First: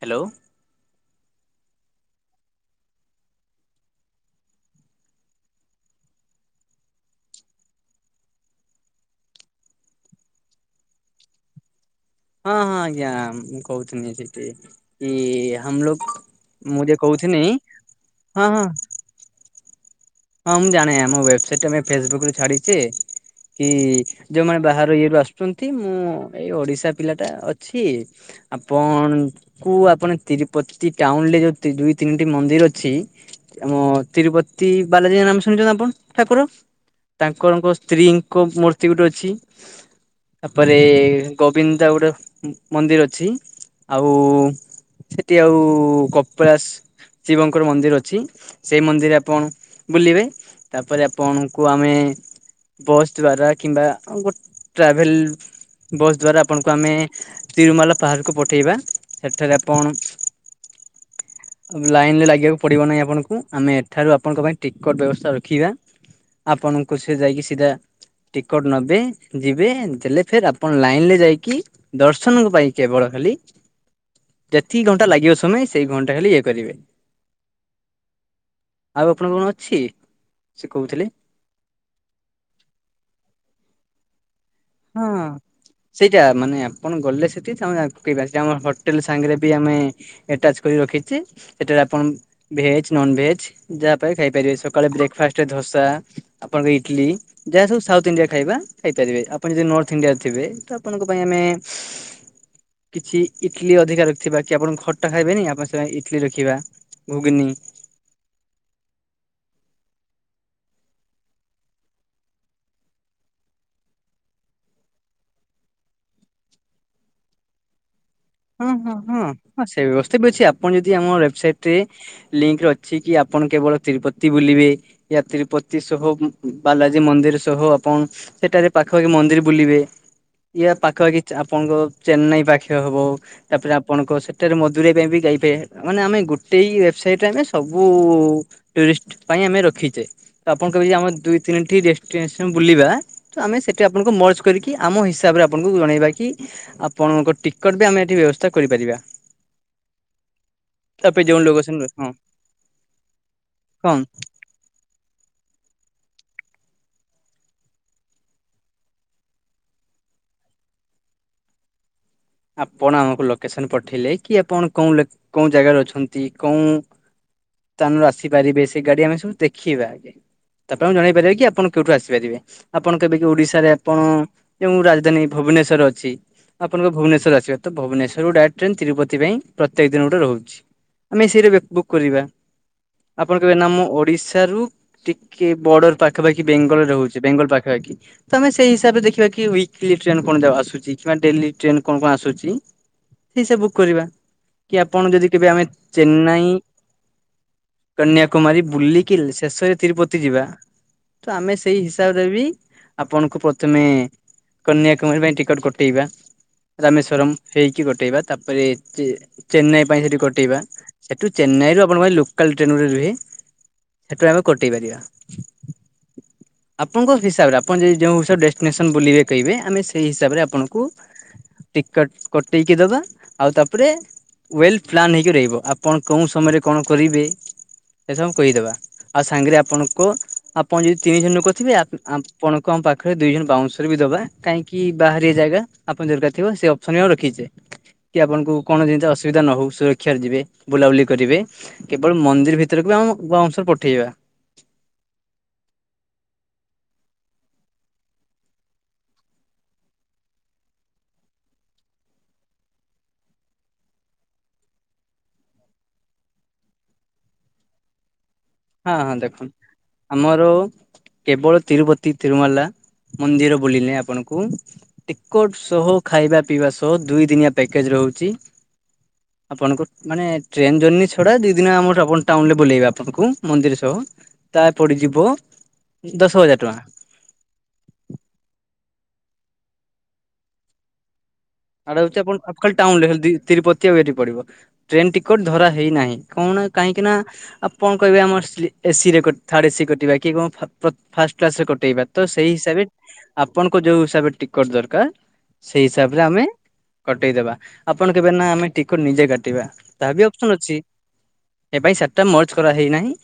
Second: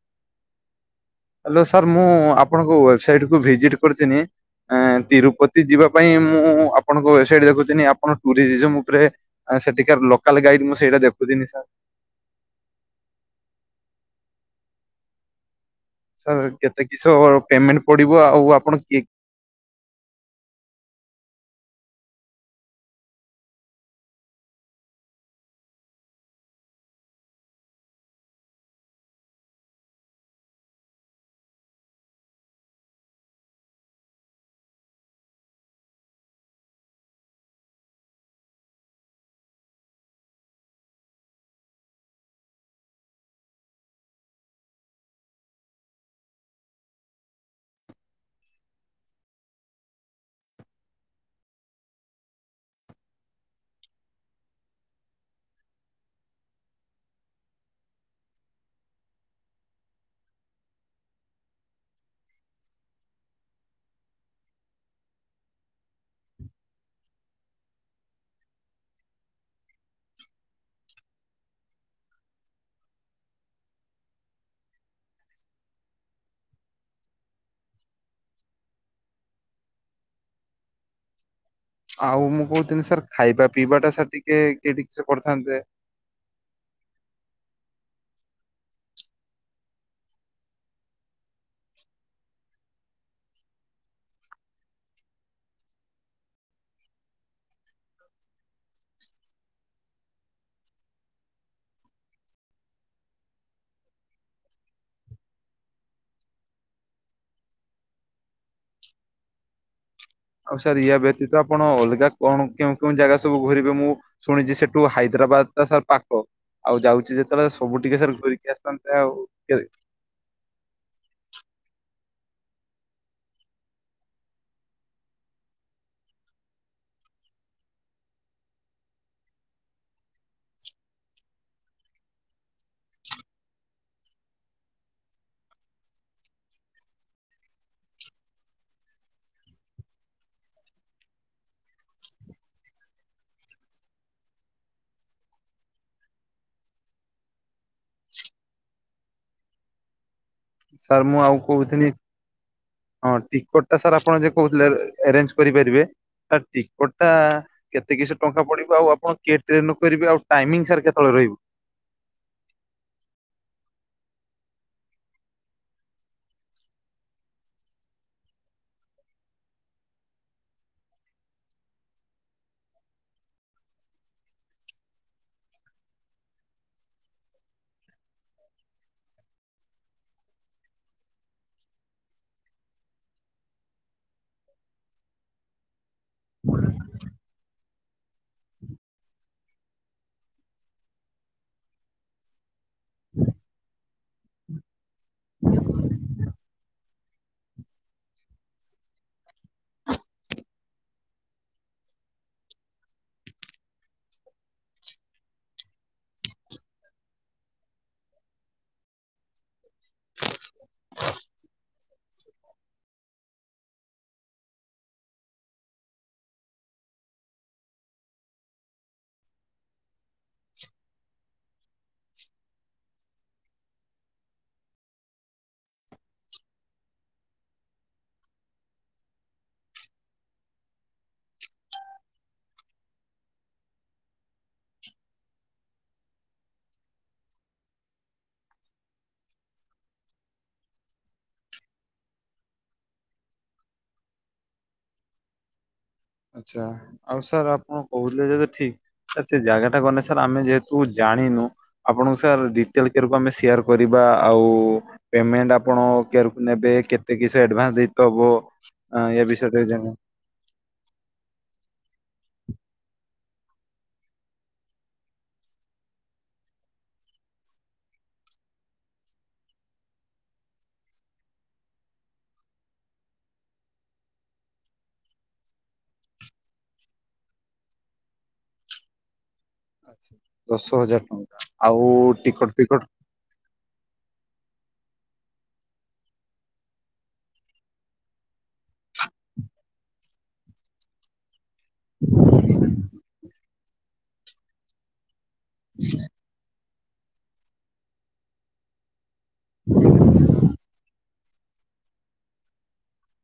Hello. Hello, sir. ମୁଁ ଆପଣଙ୍କ website କୁ ଭିଜିଟ କରିଥିଲି। ଆ, ତିରୁପତି ଯିବା ପାଇଁ, ମୁଁ ଆପଣଙ୍କ ୱେବସାଇଟ ଦେଖୁଥିଲି। ଆପଣ ଟୁରିଜିମ ଉପରେ ସେଠିକାର ଲୋକାଲ୍ ଗାଇଡ଼, ମୁଁ ସେଇଟା ଦେଖୁଥିଲି ସାର୍। ହଁ, ହଁ ଆଜ୍ଞା। ମୁଁ କହୁଥିଲି ସେଠି ଇ ଆମଲ ସାର୍ କେତେ ମୁଁ ଯ କିସ କହୁ ନି ପେମେଣ୍ଟ ପଡିବ ଆଉ ହଁ ହଁ ଆପଣ କି [unintelligible] ହଁ ମୁଁ ଜାଣେ, ଆମ ୱେବସାଇଟ୍ ଟା ବା ଫେସବୁକ୍ ରେ ଛାଡ଼ିଛେ କି, ଯୋଉମାନେ ବାହାର ଇଏରୁୁ ଆସୁଛନ୍ତି ମୁଁ ଏଇ ଓଡିଶା ପିଲାଟା ଅଛି ଆପଣ ଙ୍କୁ ଆପଣ ତିରୁପତି ଟାଉନ ରେ ଯୋଉ ତିରି, ତିନିଟି ମନ୍ଦିର ଅଛି ଆମ ତିରୁପତି, ବାଲାଜୀଙ୍କ ନାମ ଶୁଣିଛନ୍ତି ନା ଆପଣ? ଠାକୁର ତାଙ୍କରଙ୍କ, ସ୍ତ୍ରୀଙ୍କ ମୂର୍ତ୍ତି ଗୋଟେ ଅଛି। ତାପରେ ଗୋବିନ୍ଦା ଗୋଟେ ମନ୍ଦିର ଅଛି। ଆଉ। ସେଠି ଆଉ' କପିଳାସ ଶିବଙ୍କର, ମନ୍ଦିର ଅଛି। ସେଇ ମନ୍ଦିରରେ ଆପଣ ବୁଲିବେ। ତାପରେ ଆପଣଙ୍କୁ ଆମେ ବସ୍ ଦ୍ଵାରା, କିମ୍ବା ଗୋ-ଟ୍ରାଭେଲ ବସ୍ ଦ୍ଵାରା, ଆପଣଙ୍କୁ ଆମେ ତିରୁମାଲା ପାହାଡକୁ ପଠେଇବା। ସେଠାରେ ଆପଣ ଲାଇନ ରେ ଲାଗିବାକୁ ପଡିବ ନାହିଁ ଆପଣଙ୍କୁ। ଆମେ ଏଠାରେ ଆପଣଙ୍କ ପାଇଁ ଟିକଟ ବ୍ୟବସ୍ଥା ରଖିବା। ଆପଣଙ୍କୁ ସେ ଯାଇକି ସିଧା ଟିକଟ ନବେ, ଯିବେ। ଦେଲେ ଫେର ଆପଣ ଲାଇନରେ ଯାଇକି ଦର୍ଶନଙ୍କ ପାଇଁ କେବଳ ହେଲି। ଯେତିକି ଘଣ୍ଟା ଲାଗିବ ସମୟ ସେଇ ଘଣ୍ଟା ଖାଲି ଇଏ କରିବେ। ଆଉ ଆପଣ କଣ ଅଛି? ସେ କହୁଥିଲେ। ଆଉ ମୁଁ କହୁଥିଲି। ସାର୍ ଖାଇବା, ପିଇବା ଟା ସାର୍ ଟିକ ହଁ ସେଇଟା, ମାନେ ଆପଣ ଗଲେ ସେ ଠି, ଆଡ ପକେଇବା। ତାଙ୍କ ହୋଟେଲ ସାଙ୍ଗରେ ବି ଆମେ, ଆଟାଚ୍ କରି ରଖିଛେ। ସେଠାରେ ଆପଣ ଭେଜ୍, ନନଭେଜ୍ ଯାହା ପାଇବେ ଖାଇପାରିବେ। ସକାଳେ ବ୍ରେକଫାଷ୍ଟ ରେ ଧୋସା, ଆପଣଙ୍କ ଇଟଲି ଯାହା ସବୁ ସାଉଥ ଇଣ୍ଡିଆ, ଖାଇବା ଖାଇପାରିବେ ଆପ ଆପଣ ଯଦି ନର୍ଥ ଇଣ୍ଡିଆରେ ଥିବେ। ତ ଆପଣଙ୍କ ପାଇଁ ଆମେ କିଛି ଇଟଲି ଅଧିକା ରଖିଥିବା। କି ଆପଣ ଖଟା ଖାଇବେନି ଆପଣ ସେ ଇଟଲି ରଖିବା ଗୁଗୁନି। ଆଉ ସାର୍ ୟା ବ୍ୟତୀତ। ଆପଣ ଅଲଗା କଣ, କେଉଁ କେଉଁ, ଜାଗା ସବୁ ଘୁରିବେ? ମୁଁ ଶୁଣିଛି ସେଠୁ ହାଇଦ୍ରା ବାଦ୍, ଟା ସାର୍ ପାଖ। ଆଉ' ଯାଉଛି ଯେତେବେଳେ ସବୁ ଟିକେ ସାର୍ ଘୁରିକି ହଁ, ଆସିଥାନ୍ତେ ହଁ, ଆଉ। ହଁ, ହଁ। କେ- ସେ ବ୍ୟବସ୍ଥା ବି ଅଛି। ଆପଣ ଯଦି ଆମ ୱେବସାଇଟ ରେ ଲିଙ୍କ ଅଛି କି ଆପଣ କେବଳ ତିରୁପତି ବୁଲିବେ ୟା ତିରୁପତି ସହ ବାଲାଜୀ ମନ୍ଦିର ସହ ଆପଣ ସେଠାରେ ପାଖାପାଖି ମନ୍ଦିର ବୁଲିବେ ଇୟା ପାଖପାଖି ଆପଣଙ୍କ ଚେନ୍ନାଇ ପାଖେ ହବ। ତାପରେ ଆପଣଙ୍କ ସେଠାରେ ମଧୁର ପାଇଁ ବି ଗାଇବେ ମାନେ ଆମେ ଗୋଟେ ୱେବସାଇଟରେ ଆମେ ସବୁ ଟୁରିଷ୍ଟ ପାଇଁ ଆମେ ରଖିଚେ ତ ଆପଣ କହିବେ ଆମ ଦୁଇ ତିନି ଟି ଡେଷ୍ଟିନେସନ ବୁଲିବା ତ ଆମେ ସେଠି ଆପଣଙ୍କୁ ମର୍ଚ କରିକି ଆମ ହିସାବରେ ଆପଣଙ୍କୁ ଜଣେଇବା କି ଆପଣଙ୍କ ଟିକଟ ବି ଆମେ ବ୍ୟବସ୍ଥା କରିପାରିବା ସାର୍ ମୁଁ ତାପରେ ଆଉ ଯୋଉ କହୁଥିଲି ଲୋକଛନ୍ତି ହଁ। ହଁ ଟିକଟ ଟା ସାର୍ ହଁ ଆପଣ ଯେ କହୁଥିଲେ ଆରେଞ୍ଜ କରିପାରିବେ ସାର୍ ଟିକେଟ ଟା କେତେ କିଶ ଟଙ୍କା ପଡିବ ଆଉ ଆପଣ କିଏ ଟ୍ରେନ କରିବେ ଆଉ ଟାଇମିଙ୍ଗ ସାର୍ କେତ? ବେଳ ରହିବ। ଆପଣ ଆମକୁ ଲୋକେସନ ପଠେଇଲେ କି ଆପଣ କୋଉଁ କୋଉଁ ଜାଗାରେ ଅଛନ୍ତି କୋଉଁ ସ୍ଥାନରୁ ଆସିପାରିବେ ସେ ଗାଡି ଆମେ ସବୁ ଦେଖିବା ଆଗେ ତାପରେ ଜଣେଇ ପାରିବେ କି ଆପଣ କେଉଠୁ ଆସିପାରିବେ ଆପଣ କେବେ କିି ଓଡିଶାରେ ଆପଣ ଯୋଉ ରାଜଧାନୀ ଭ ଭୁବନେଶ୍ୱର ଅଛି ଆପଣଙ୍କ ଭୁବନେ ଶ୍ୱର ଆସିବା ତ ଭୁବନେଶ୍ୱରରୁ ଡାଇରେକ୍ଟ ଟ୍ରେନ ତିରୁପତି ପାଇଁ ପ୍ରତ୍ୟେକ ଦିନ ଗୋଟେ ରହୁଛି। ଆମେ ସେଇରା ବୁକ୍ କରିବା। ଆପଣ କହିବେ ନା ଆମ ଓଡିଶାରୁ ଟିକେ ବର୍ଡର ପାଖାପାଖି ବେଙ୍ଗଲରେ ରହୁଛି ବେଙ୍ଗଲ ପାଖାପାଖି ତମେ ସେଇ ହିସାବରେ ଦେଖିବା କି ୱିକ୍ଲି ଟ୍ରେନ କଣ ଯା ଆସୁଚି କିମ୍ବା ଡେଲି ଟ୍ରେନ୍ କଣ କଣ ଆସୁଚି? ଠିକ୍ ସେ ବୁକ୍ କରିବା କି ଆପଣ ଯଦି କେବେ ଆମେ ଚେନ୍ନାଇ କନ୍ୟାକୁମାରୀ ବୁଲିକି ଶେଷରେ ତିରୁପତି ଯିବା। ତ ଆମେ ସେଇ ହିସାବରେ ବି ଆପଣଙ୍କୁ ପ୍ରଥମେ କନ୍ୟାକୁମାରୀ ପାଇଁ ଟିକେଟ କଟେଇବା। ରାମେଶ୍ଵରମ୍ ହେଇକି କଟେଇବା ତାପରେ ଚେନ୍ନାଇ ପାଇଁ ସେଠି କଟେଇବା ସେଠୁ ଚେନ୍ନାଇ ରୁ ଆପଣଙ୍କ ପାଇଁ ଲୋକାଲ ଟ୍ରେନ୍ ଗୋଟେ ରୁହେ ହେଟୁ ଆମେ କଟେଇ ପାରିବା। [inaudible] ଆପଣଙ୍କ ହିସାବରେ ଆପଣ ଯେ ଯେଉଁ ହିସାବ ଡେଷ୍ଟିନେସନ ବୁଲିବେ କହିବେ ଆମେ ସେଇ ହିସାବରେ ଆପଣଙ୍କୁ ଟିକଟ କଟେଇକି ଦବା ଆଉ ତାପରେ ୱେଲ ପ୍ଲାନ୍ ହେଇକି ରହିବ ଆପଣ କେଉଁ ସମୟରେ କଣ କରିବେ ସେ ସବୁ ଆମେ କହିଦବା ଆଉ ସାଙ୍ଗରେ ଆପଣଙ୍କ ଆପଣ ଯଦି ତିନି ଜଣ ଲୋକ ଥିବେ ଆ-ଆ-ଆପଣଙ୍କ ପାଖରେ ଦୁଇ ଜଣ ବାଉନ୍ସର ବି ଦବା କାହିଁକି ବାହାରିଆ ଜାଗା ଆପଣ ଦରକାର ଥିବ ସେ ଅପସନ୍ ଆଉ ରଖିଚେ। କି ଆପଣଙ୍କୁ କୌଣସି ଜିନିଷ ଅସୁବିଧା ନ ହଉ ସୁରକ୍ଷାରେ ଯିବେ ବୁଲାବୁଲି କରିବେ କେବଳ ମନ୍ଦିର ଭିତରକୁ ଆମକୁ ବାଉଶରେ ପଠେଇିବା। ଆଛା ଆଉ ସାର୍ ଆପଣ କହୁଥିଲେ ଯେତ ଠିକ। ସେ ଜାଗା ଟା ଗନେ ସାର୍ ଆମେ ଯେହେତୁ ଜାଣିନୁ ଆପଣଙ୍କୁ ସାର୍ ଡିଟେଲ କେରେ କୁ ଆମେ ସେୟାର କରିବା ଆଉ ପେମେଣ୍ଟ ଆପଣ କେରୁ ନେବେ କେତେ କିସ ଆଡଭାନ୍ସ ଦେଇତେ ହବ? ହଁ ହଁ ଏ ବିଷୟରେ ଦେଖନ୍ତ ଜାଣିବା ଆମର କେବଳ ତିରୁପତି ତିରୁମାଲା ମନ୍ଦିର ବୁଲିଲେ ଆପଣଙ୍କୁ ଟିକଟ ସହ ଖାଇବା ପିଇବା ସହ ଦୁଇ ଦିନିଆ ପ୍ୟାକେଜ ର ରହୁଚି। ଆପଣଙ୍କୁ ମାନେ ଟ୍ରେନ ଜର୍ନୀ ଛଡା ଦି ଦିନ ଆମର ଆପଣ ଟାଉନ ରେ ବୁଲେଇବେ ଆପଣଙ୍କୁ ମନ୍ଦିର ସହ ତା ପଡିଯିବ ଦଶ ହଜାର ଟଙ୍କା। [inaudible] ଆଚ୍ଛା ଦଶ ହଜାର ଟଙ୍କା। ଆଉ ଆଡା ହଉଚି ଆପନ ଟିକଟ ଆପ ଖାଲି ଫିକଟ ଟାଉନରେ ହେଲ ଦି ତିରୁପ ତୀୟ ପଡିବ ଟ୍ରେନ ଟିକେଟ ଧରା ହେଇନାହିଁ କଣ କାହିଁକି ନା ଆପଣ କହିବେ ଆମର ସ୍ଲି ଏସି ରେ କ ଥାଡ ଏସି କଟିବା କି କଣ ଫ-ଫ-ଫାଷ୍ଟ କ୍ଲାସରେ କଟେଇବା ତ ସେଇ ହିସାବରେ ଆପଣଙ୍କ ଯୋଉ ହିସାବରେ ଟିକଟ ଦରକାର ସେଇ ହିସାବରେ ଆମେ କଟେଇଦବା ଆପଣ କେବେ ନା ଆମେ ଟିକଟ ନିଜେ କା ଟିବା ତାହା ବି ଅପସନ୍ ଅଛି। [inaudible] ଏ ପାଇଁ ସାର୍ଟ ଟା ମର୍ଚ କରା ହେଇନାହିଁ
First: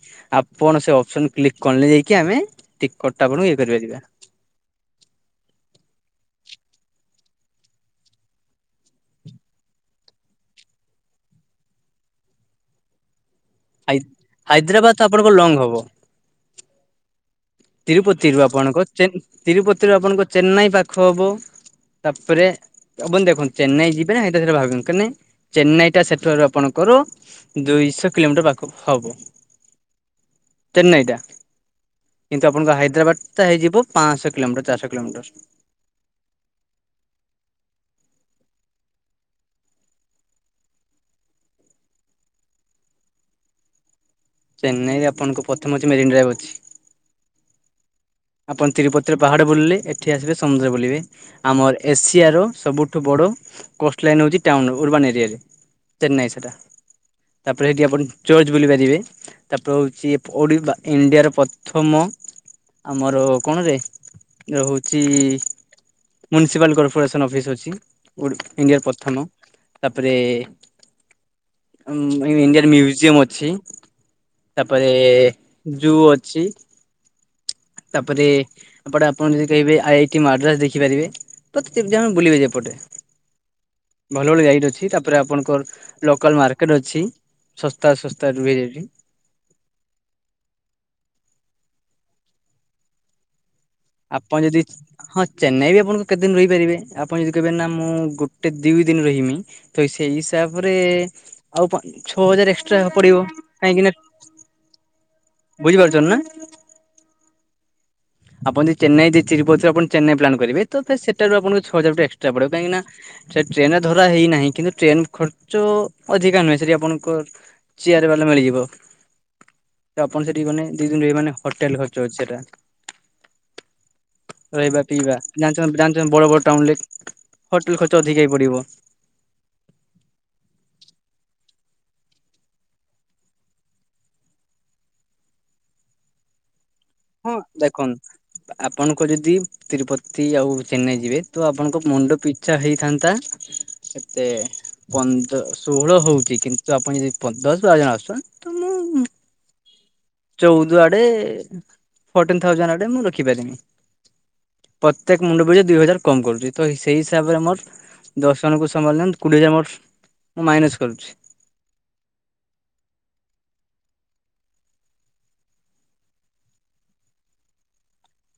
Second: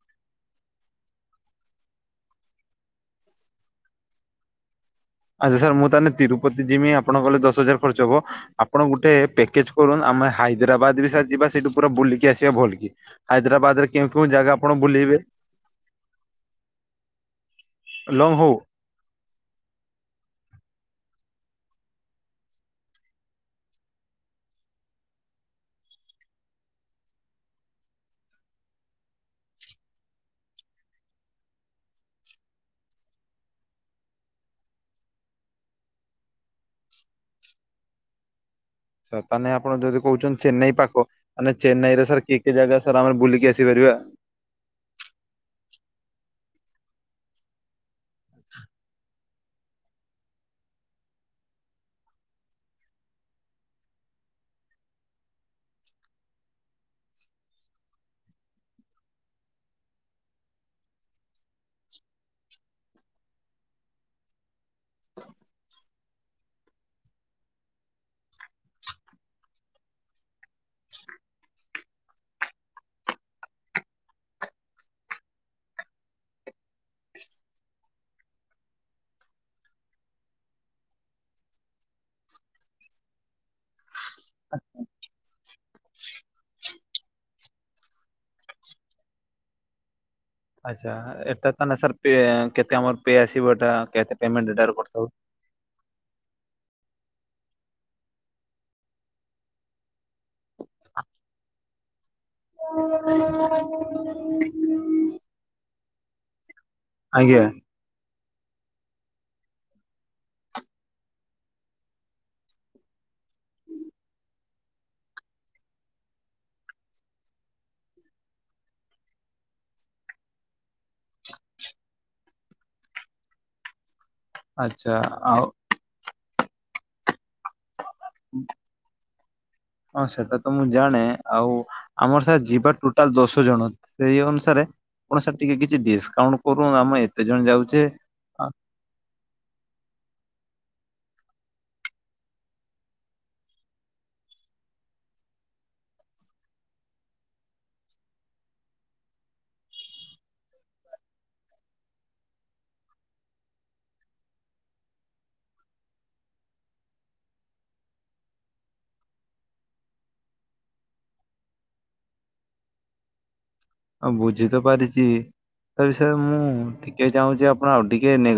ଆପଣ ସେ ଅପସନ କ୍ଲିକ କଲେ ଯାଇକି ଆମେ ଟିକଟ ଟା ଆପ ଏଇ [unintelligible] [inaudible] ଆଚ୍ଛା ସାର୍ ମୁଁ ତାହେଲେ ତିରୁପତି ଯିମି ଆପଣଙ୍କ କଲେ ଦଶ ହଜାର ଖର୍ଚ୍ଚ ହବ ଆପଣ ଗୁଟେ ପେକେଜ୍ କରୁନ୍ତୁ ଆ ଆମେ ହାଇଦ୍ରାବାଦ ବି ସାର୍ ଯିବା ସେଇଠୁ ପୁରା ବୁଲିକି ଆସିବା ଭଲକି। ହାଇଦ୍ରାବାଦରେ ହାଇ କେଉଁ କେଉଁ ଜାଗା ଆପଣ ହାଇଦ୍ରାବାଦ ବୁଲେଇବେ? ଆପଣଙ୍କ ଲଙ୍ଗ ହବ। ଲଙ୍ଗ ତିରୁପତିରୁ ହଉ। ଆପଣଙ୍କୁ ଚେନ୍ ତିରୁପତିରୁ ଆପଣଙ୍କୁ ଚେନ୍ନାଇ ପାଖ ହବ। ତାପରେ ଆପଣ ଦେଖନ୍ତୁ ଚେନ୍ନାଇ ଯିବେ ହାଇଦ୍ରା ବାଦ୍ ଭାବିନ୍ତୁ କେନେ ଚେନ୍ନାଇ ଟା ସେଠାରୁ ଆପଣ ଘରୋ ଦୁଇଶହ କିଲୋମିଟର ପାଖକୁ ହବ। [inaudible] ଚେନ୍ନାଇଟା। କିନ୍ତୁ ଆପଣଙ୍କୁ ହାଇଦ୍ରାବାଦ ଟା ହେଇଯିବ ପାଞ୍ଚଶହ କିଲୋମିଟର ଚାରିଶହ କିଲୋମିଟର। [inaudible] ତାହେନେ ଆପଣ ଯଦି କହୁଛନ୍ତି ଚେନ୍ନାଇ ପାଖ ତାନେ ଚନ୍ନାଇରେ ସାର୍ କି କି ଜାଗା ସାର୍ ଆମେ ବୁଲିକି ଆସିପାରିବୁ। [unintelligible] ଚେନ୍ନାଇରେ ଆପଣଙ୍କୁ ପ୍ରଥମ ଅଛି ମେରିନ୍ ଡ୍ରାଇଭ୍ ଅଛି। ଆପଣ ତିରୁପତିର ପାହାଡ ବୁଲିଲେ ଏଠି ଆସିବେ ସମୁଦ୍ର ବୁଲିବେ ଆମର ଏସିଆର ସବୁଠୁ ବଡ ର କୋଷ୍ଟ ଲାଇନ୍ ହେଉଛି ଟାଉନ୍ ଅର୍ବାନ ଏରିଆରେ ଚେନ୍ନାଇ ସେଟା। ତାପରେ ଏଠି ଆପଣ ଚର୍ଚ ବୁଲି ପାରିବେ ତାପରେ ହଉଛି ଓଡ଼ି ବା ଇଣ୍ଡିଆର ପ୍ରଥମ ଆମର କୋଣରେ ହଉଛି ମୁନିସିପାଲ କର୍ପୋରେସନ୍ ଅଫିସ୍ ଅଛି ଓଡ଼ି ଇଣ୍ଡିଆର ପ୍ରଥମ ତାପରେ ଉଁ ଇଣ୍ଡିଆର ମ୍ୟୁଜିୟମ ଅଛି। ତାପରେ ଜୁ ଅଛି। ତାପରେ ଏପଟେ ଆପଣ ଯଦି କହିବେ ଆଇ ଟି ମାଡ୍ରାସ ଦେଖିପାରିବେ। ତ ତିନିଜଣ ବୁଲିବେ ଏପଟେ। ଭଲ ଭଲ ଗାଇଡ୍ ଅଛି ତାପରେ ଆପଣଙ୍କର ଲୋକାଲ ମାର୍କେଟ ଅଛି। ଶସ୍ତା ଶସ୍ତା ରୁହେ ଏଠି। ଆଚ୍ଛା ଏଟା ତ ନ ସାର୍ ପେ କେତେ ଆମର ପେ ଆସିବ? ଏଟା କେତେ ଆପଣ ପେମେଣ୍ଟ ଯଦି ଏଟାର କରିଥାଉ? ହଁ ଚେନ୍ନାଇ ବି ଆପଣଙ୍କୁ କେତେ ଦିନ ରହିପାରିବେ ଆପଣ ଯଦି କହିବେ ନା ମୁଁ ଗୋଟେ ଦୁଇ ଦିନ ରହିମି ତ ସେଇ ହିସାବରେ ଆଉ ପା ଛଅ ହଜାର ଏକ୍ସଟ୍ରା ପଡିବ କାହିଁକି ନା [unintelligible] ବୁଝିପାରୁଛନ୍ତି ନା? ଆଜ୍ଞା। ଆପଣ ଯଦି ଚେନ୍ନାଇ ଦେଇ ଚିରୁ ପରେପଣ ଚେନ୍ନାଇ ପ୍ଲାନ୍ କରିବେ ତ ସେଟା ରୁ ଆପଣଙ୍କୁ ଛଅ ହଜାର ଗୋଟେ ଏକ୍ସଟ୍ରା ପଡିବ କାହିଁକି ନା ସେ ଟ୍ରେନ୍ ଧରା ହେଇନାହିଁ କିନ୍ତୁ ଟ୍ରେନ ଖର୍ଚ୍ଚ ଅଧିକା ନୁହେଁ ସେଠି ଆପଣଙ୍କ ଚିୟାର [inaudible] ମିଳିଯିବ। ତ ଆପଣ ସେଠି ଗଲେ ଦି ଦିନ ରହିବେ ମାନେ ହୋଟେଲ ଖର୍ଚ୍ଚ ଅଛି ସେଟା। ରହିବା ଆଚ୍ଛା ପିଇବା ଆଉ ଜାଣିଛ ଜାଣିଛ ବଡ ବଡ ଟାଉନ ରେ [inaudible] ହଁ ସେଟା ତ ମୁଁ ଜାଣେ ଆଉ ଆମର ସାର୍ ଯିବା ଟୋଟାଲ ଦଶ ଜଣ ସେଇ ଅନୁସାରେ ଆପଣ ସାର୍ ଟିକେ କିଛି ଡିସକାଉଣ୍ଟ କର ହଁ ଦେଖନ୍ତୁ ଆପଣଙ୍କ ଯଦି ତିରୁପତି ଆଉ ଚେନ୍ନାଇ ଯିବେ ତ ଆପଣଙ୍କ ମୁଣ୍ଡ ପିଛା ହେଇଥାନ୍ତା ଏତେ ତ ଷୋହଳ ହଉଛି କିନ୍ତୁ ଆପଣ ଯଦି [inaudible] ଦଶ ବାର ଜଣ ଆସୁଛ ତ ମୁଁ ଚଉଦ ଆଡେ ଫଟିନ୍ ଥାଉଜେଣ୍ଟ ଆଡେ ମୁଁ ରଖି ପାରିମି। ପ୍ରତ୍ୟେକ ମୁଣ୍ଡପିଛା ଦୁଇ ହଜାର କମ୍ କରୁଛି ତ ସେଇ ହିସାବରେ ମୋର ଦଶ ଜଣଙ୍କୁ ସମ୍ଭାଳିଲେ କୋଡିଏ ହଜାର ମୋର ମୁଁ ମାଇନସ୍ କରୁଛି। ହଁ ବୁଝି ତ ପାରିଚି ତା ବିଷୟରେ ମୁଁ ଟିକେ ଚାହୁଁଛି ଆପଣ ଆଉ ଟିକେ ନେ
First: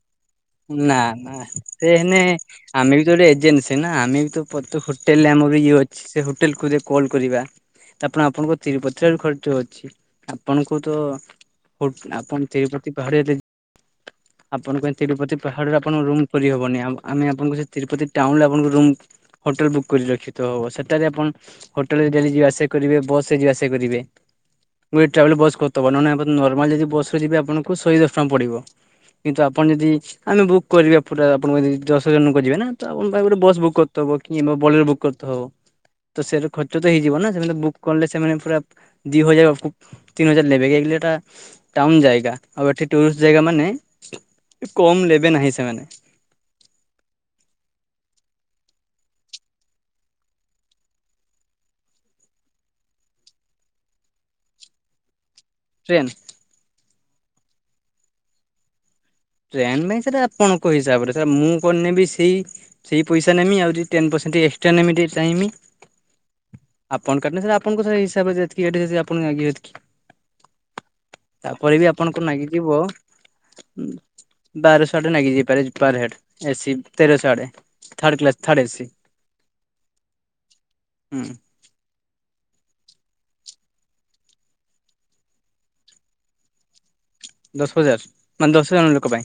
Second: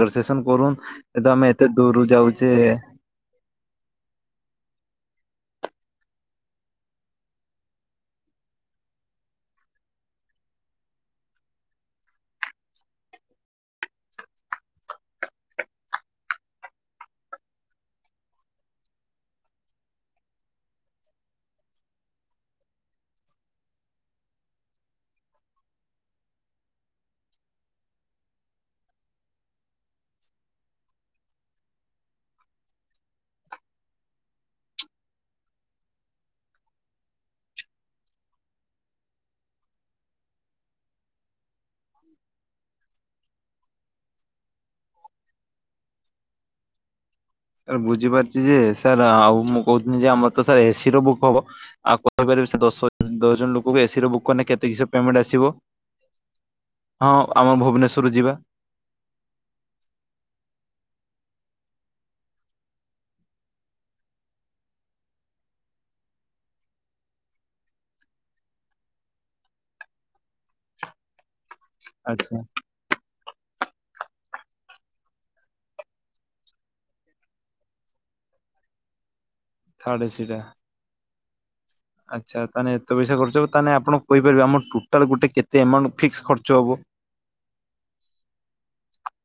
ନା ନା ସେ ହେନେ ଯାଉଛେ। ଆମେ ବି ତ ଗୋଟେ ଏଜେନ୍ସି ନା ଆମେ ବି ତ ତ ହୋଟେଲରେ ଆମର ବି ଇଏ ଅଛି ସେ ହୋଟେଲକୁ ଯେ କଲ୍ କରିବା। ତାପରେ ଆପଣଙ୍କ ଚିରୁପତ୍ର ରୁ ଖର୍ଚ୍ଚ ଅଛି ଆପଣଙ୍କୁ ତ ଆପଣ ତିରୁପତି ପାହାଡିଆ ଦେଇ ଆପଣ ତିରୁପତି ପାହାଡରେ ଆପଣଙ୍କ ରୁମ୍ ଖୋଜି ହବନି ଆ ଆମେ ଆପଣଙ୍କୁ ସେ ତିରୁପତି ଟାଉନ ରେ ଆପଣଙ୍କୁ ରୁମ୍ ହୋଟଲ ବୁକ୍ କରି ପରିଲକ୍ଷିତ ହବ ସେଠାରେ ଆପଣ ହୋଟେଲରେ ଡେଲି ଯିବା ଆସିବା କରିବେ ବସ ରେ ଯିବା ଆସିବା କରିବେ। ଗୋଟେ ଟ୍ରାଭେଲ ବସ କରିଦବ ନହେଲେ ନର୍ମାଲ ଯଦି ବସରେ ଯିବେ ଆପଣଙ୍କୁ ଶହେ ଦଶ ଟଙ୍କା ପଡିବ କିନ୍ତୁ ଆପଣ ଯଦି ଆମେ ବୁକ୍ କରିବା ପୁରା ଆପଣଙ୍କ ଯଦି ଦଶଜଣ ଯିବେ ନା ତ ଆପଣଙ୍କ ପାଇଁ ଗୋଟେ ବସ୍ ବୁକ୍ କରିଦବ କି ବୋଲୋର ବୁକ୍ କରିତେ ହବ। ତ ସେରେ ଖର୍ଚ୍ଚ ତ ହେଇଯିବ ନା ସେମାନେ ବୁକ୍ କଲେ ସେମାନେ ପୁରା ଦି ହଜାର ଅପକୁ ତିନି ହଜାର ନେବେ ଇଏଟା ଟାଉନ ଯାଏଗା ଆଉ ଏଠି ଟୁରିଷ୍ଟ ଯାଗା ମାନେ କମ୍ ନେବେନାହିଁ ସେମାନେ। ଏ ବୁଝିପାରୁଛି ଯେ ସାର୍ ଆଉ ମୁଁ କୋହୁଥିଲି ଯେଁ ଆମର ତ ସାର୍ ଏସିର ବୁକ୍ ହବ ଆଉ କହିପାରି ଦଶ ଦଶ ଜଣ ଲୋକଙ୍କୁ ଏସିରେ ବୁକ୍ କଲେ କେତେକି ସେ ପେମେଣ୍ଟ ଆସିବ? ଟ୍ରେନ୍। ହଁ ଆମ ଭୁବନେଶ୍ଵରରୁ ଯିବା। ଟ୍ରେନରେ ସାର୍ ଆପଣଙ୍କ ହିସାବରେ ସାର ମୁଁ କଣ ନେବି ସେଇ ସେଇ ପଇସା ନେମୀ ଆଉ ଟେନ ପର୍ସେନ୍ ସେନ୍ତି ଏକ୍ସଟ୍ରା ନେମୀଟି ଚାଇମି। ଆପଣ କାଟିଲେ ସାର ଆପଣଙ୍କ ସାର ହିସାବ ଯେତ୍କି ଏଡେଜୋରସେ ଆପଣ [unintelligible] ତାପରେ ବି ଆପଣଙ୍କୁ ଆଚ୍ଛା ନାଗିଯିବ ୟୁମ ବାରଶହ ଆଡେ ନାଗି ଯାଇପାରେ ପର ହେଡ ଏସି ତେରଶହ ଆଡେ third class third A C third A C ଟା ହୁଁ। ଆଚ୍ଛା ତାନେ ଏତେ ପଇସା ଖର୍ଚ୍ଚ ହବ ତାନେ ଆପଣ କହିପାରିବେ ଆମ ଟୋଟାଲ ଗୋଟେ କେତେ ଏମାଉଣ୍ଟ ଫିକ୍ସ ଖର୍ଚ୍ଚ ହବ। ଦଶ ହଜାର ମାନେ ଦଶ ଜଣ ଲୋକ ପାଇଁ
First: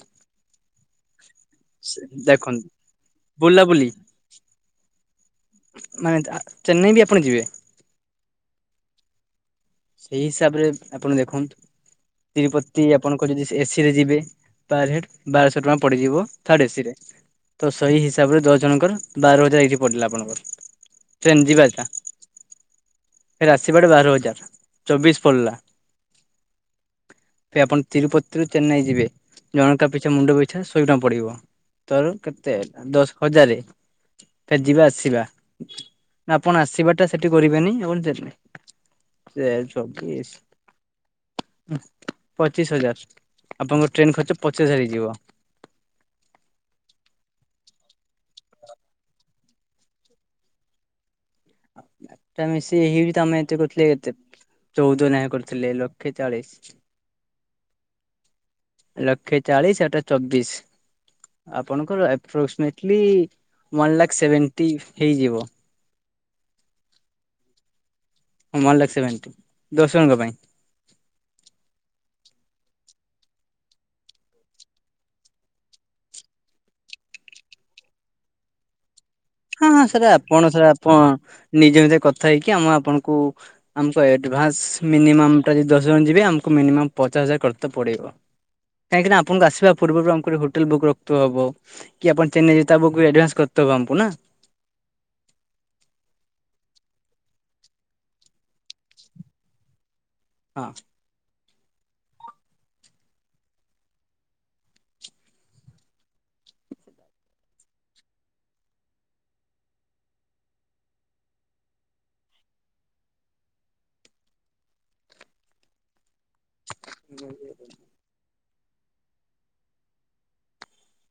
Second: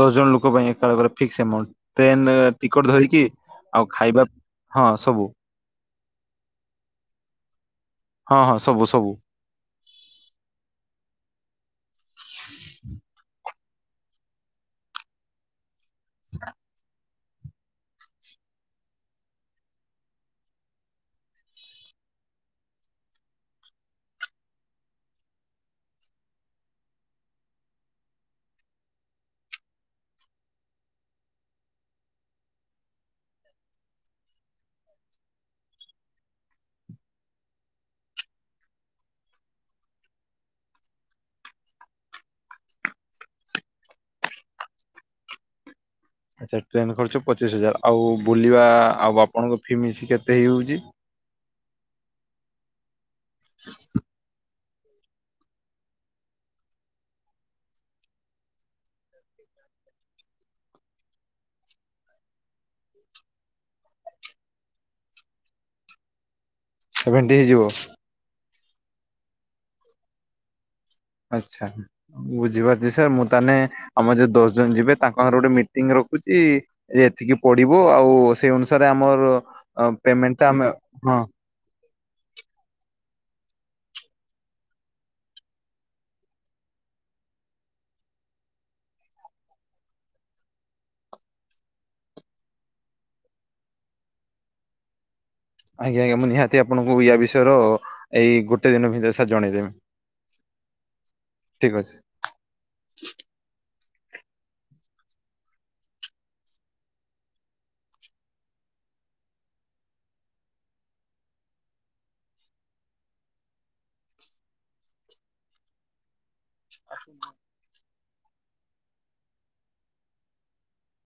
ଦସ୍ ଜଣ ଲୋକ ପାଇଁ ଏକାବଳରେ ଫିକ୍ସ ଏମାଉଁଟ ଟ୍ରେନ ଦେଖନ୍ତୁ ଟିକଟ ଧରିକି ବୁଲାବୁଲି ଆଉ ଖାଇବା ହଁ ସବୁ। ମାନେ ଆ ଚେନ୍ନାଇ ବି ଆପଣ ଯିବେ? ହଁ ହଁ ସବୁ ସବୁ। ସେଇ ହିସାବରେ ଆପଣ ଦେଖନ୍ତୁ ତିରୁପତି ଆପଣଙ୍କ ଯଦି ଏସି ରେ ଯିବେ ପର୍ ହେଡ ବାରଶହ ଟଙ୍କା ପଡିଯିବ ଥାର୍ଡ ଏସି ରେ। ତ ସେହି ହିସାବରେ ଦଶ ଜଣଙ୍କର ବାର ହଜାର ଏଇଠି ପଡ଼ିଲା ଆପଣଙ୍କର। ଟ୍ରେନ ଯିବାଟା ଫେରେ ଆସିବାଟା ବାର ହଜାର। ଚବିଶ ପଡିଲା। ସେ ଆପଣ ତିରୁପତିରୁ ଚେନ୍ନାଇ ଯିବେ ଜଣକା ପିଛା ମୁଣ୍ଡ ପିଛା ସହେ ଟଙ୍କା ପଡ଼ିବ। ତୋର କେତେ ଦଶ ହଜାରେ? ଫେର୍ଜିବା ଆସିବା ନା ଆପଣ ଆସିବା ଟା ସେଠି କରିବେନି ଆପଣ [unintelligible] ଚବିଶ ଉମ୍ ପଚିଶ ହଜାର, ଆପଣଙ୍କ ଟ୍ରେନ ଖର୍ଚ୍ଚ ପଚିଶ ହଜାର ହେଇଯିବ। ଆଚ୍ଛା ଟ୍ରେନ ଖର୍ଚ ପଚିଶ ହଜାର ଆଉ ବୁଲିବା ଆଉ ଆପଣଙ୍କ ଫି ମିଶି କେତେ ହେଇଯାଉଛି। ଏଟା ମିଶି ହଏଇଯ ତମେ ଏତେ କଥିଲେ ଏତେ ଚଉଦ ନ୍ୟାୟ କରିଥିଲେ ଲକ୍ଷେ ଚାଳିଶ। ଲଖେ ଚାଳିଶ ଏଟା ଚବିଶ ଆପଣଙ୍କର ଆପ୍ରୋକ୍ସିମେଟଲି ୱାନ ଲାଖ ସେଭେଣ୍ଟୀ ହେଇଯିବ। ସେଭେଣ୍ଟି ହେଇଯିବ। ୱାନ ଲାକ୍ ସେଭେଣ୍ଟି ଦଶ ଜଣଙ୍କ ପାଇଁ। ଆଚ୍ଛା ବୁଝିପାରୁଚି ସାର୍ ମୁଁ ତାନେ ଆମର ଯୋଉ ଦଶ ଜଣ ଯିବେ ତାଙ୍କର ଗୋଟେ ମିଟିଂ ର କହୁଛି ଏତିକି ପଡିବ ଆଉ ସେଇ ଅନୁସାରେ ଆମ ହଁ ହଁ ସାର୍ ଆପଣ ସାର୍ ଆପଣ ହଁ ନିଜ ନିଜ ଭିତରେ କଥା ହେଇକି ଆମ ଆପଣଙ୍କୁ ଆମକୁ ଏଡଭାନ୍ସ ମିନିମମ୍ ଟା ଯଦି ଦଶ ଜଣ ଯିବେ ଆମକୁ ମିନିମମ୍ ପଚାଶ ହଜାର କରତ ପଡିବ। କାହିଁକିନା ଆପଣଙ୍କୁ ଆସିବା ପୂର୍ବରୁ ଆମକୁ ଗୋଟେ ହୋଟେଲ ବୁକ୍ ରଖଥୁବା ହବ କି ଆପଣ ଚେନ୍ନାଇରେ [inaudible] ତବାମ୍ପୁନା ଆଜ୍ଞା ଆଜ୍ଞା ମୁଁ ନିହାତି ଆପଣଙ୍କୁ ୟା ବିଷୟର ଏଇ ଗୋଟେ ଦିନ ଭିତରେ ସାର୍ ଜଣେଇଦେମି। ହଁ ଠିକ ଅଛି। [inaudible]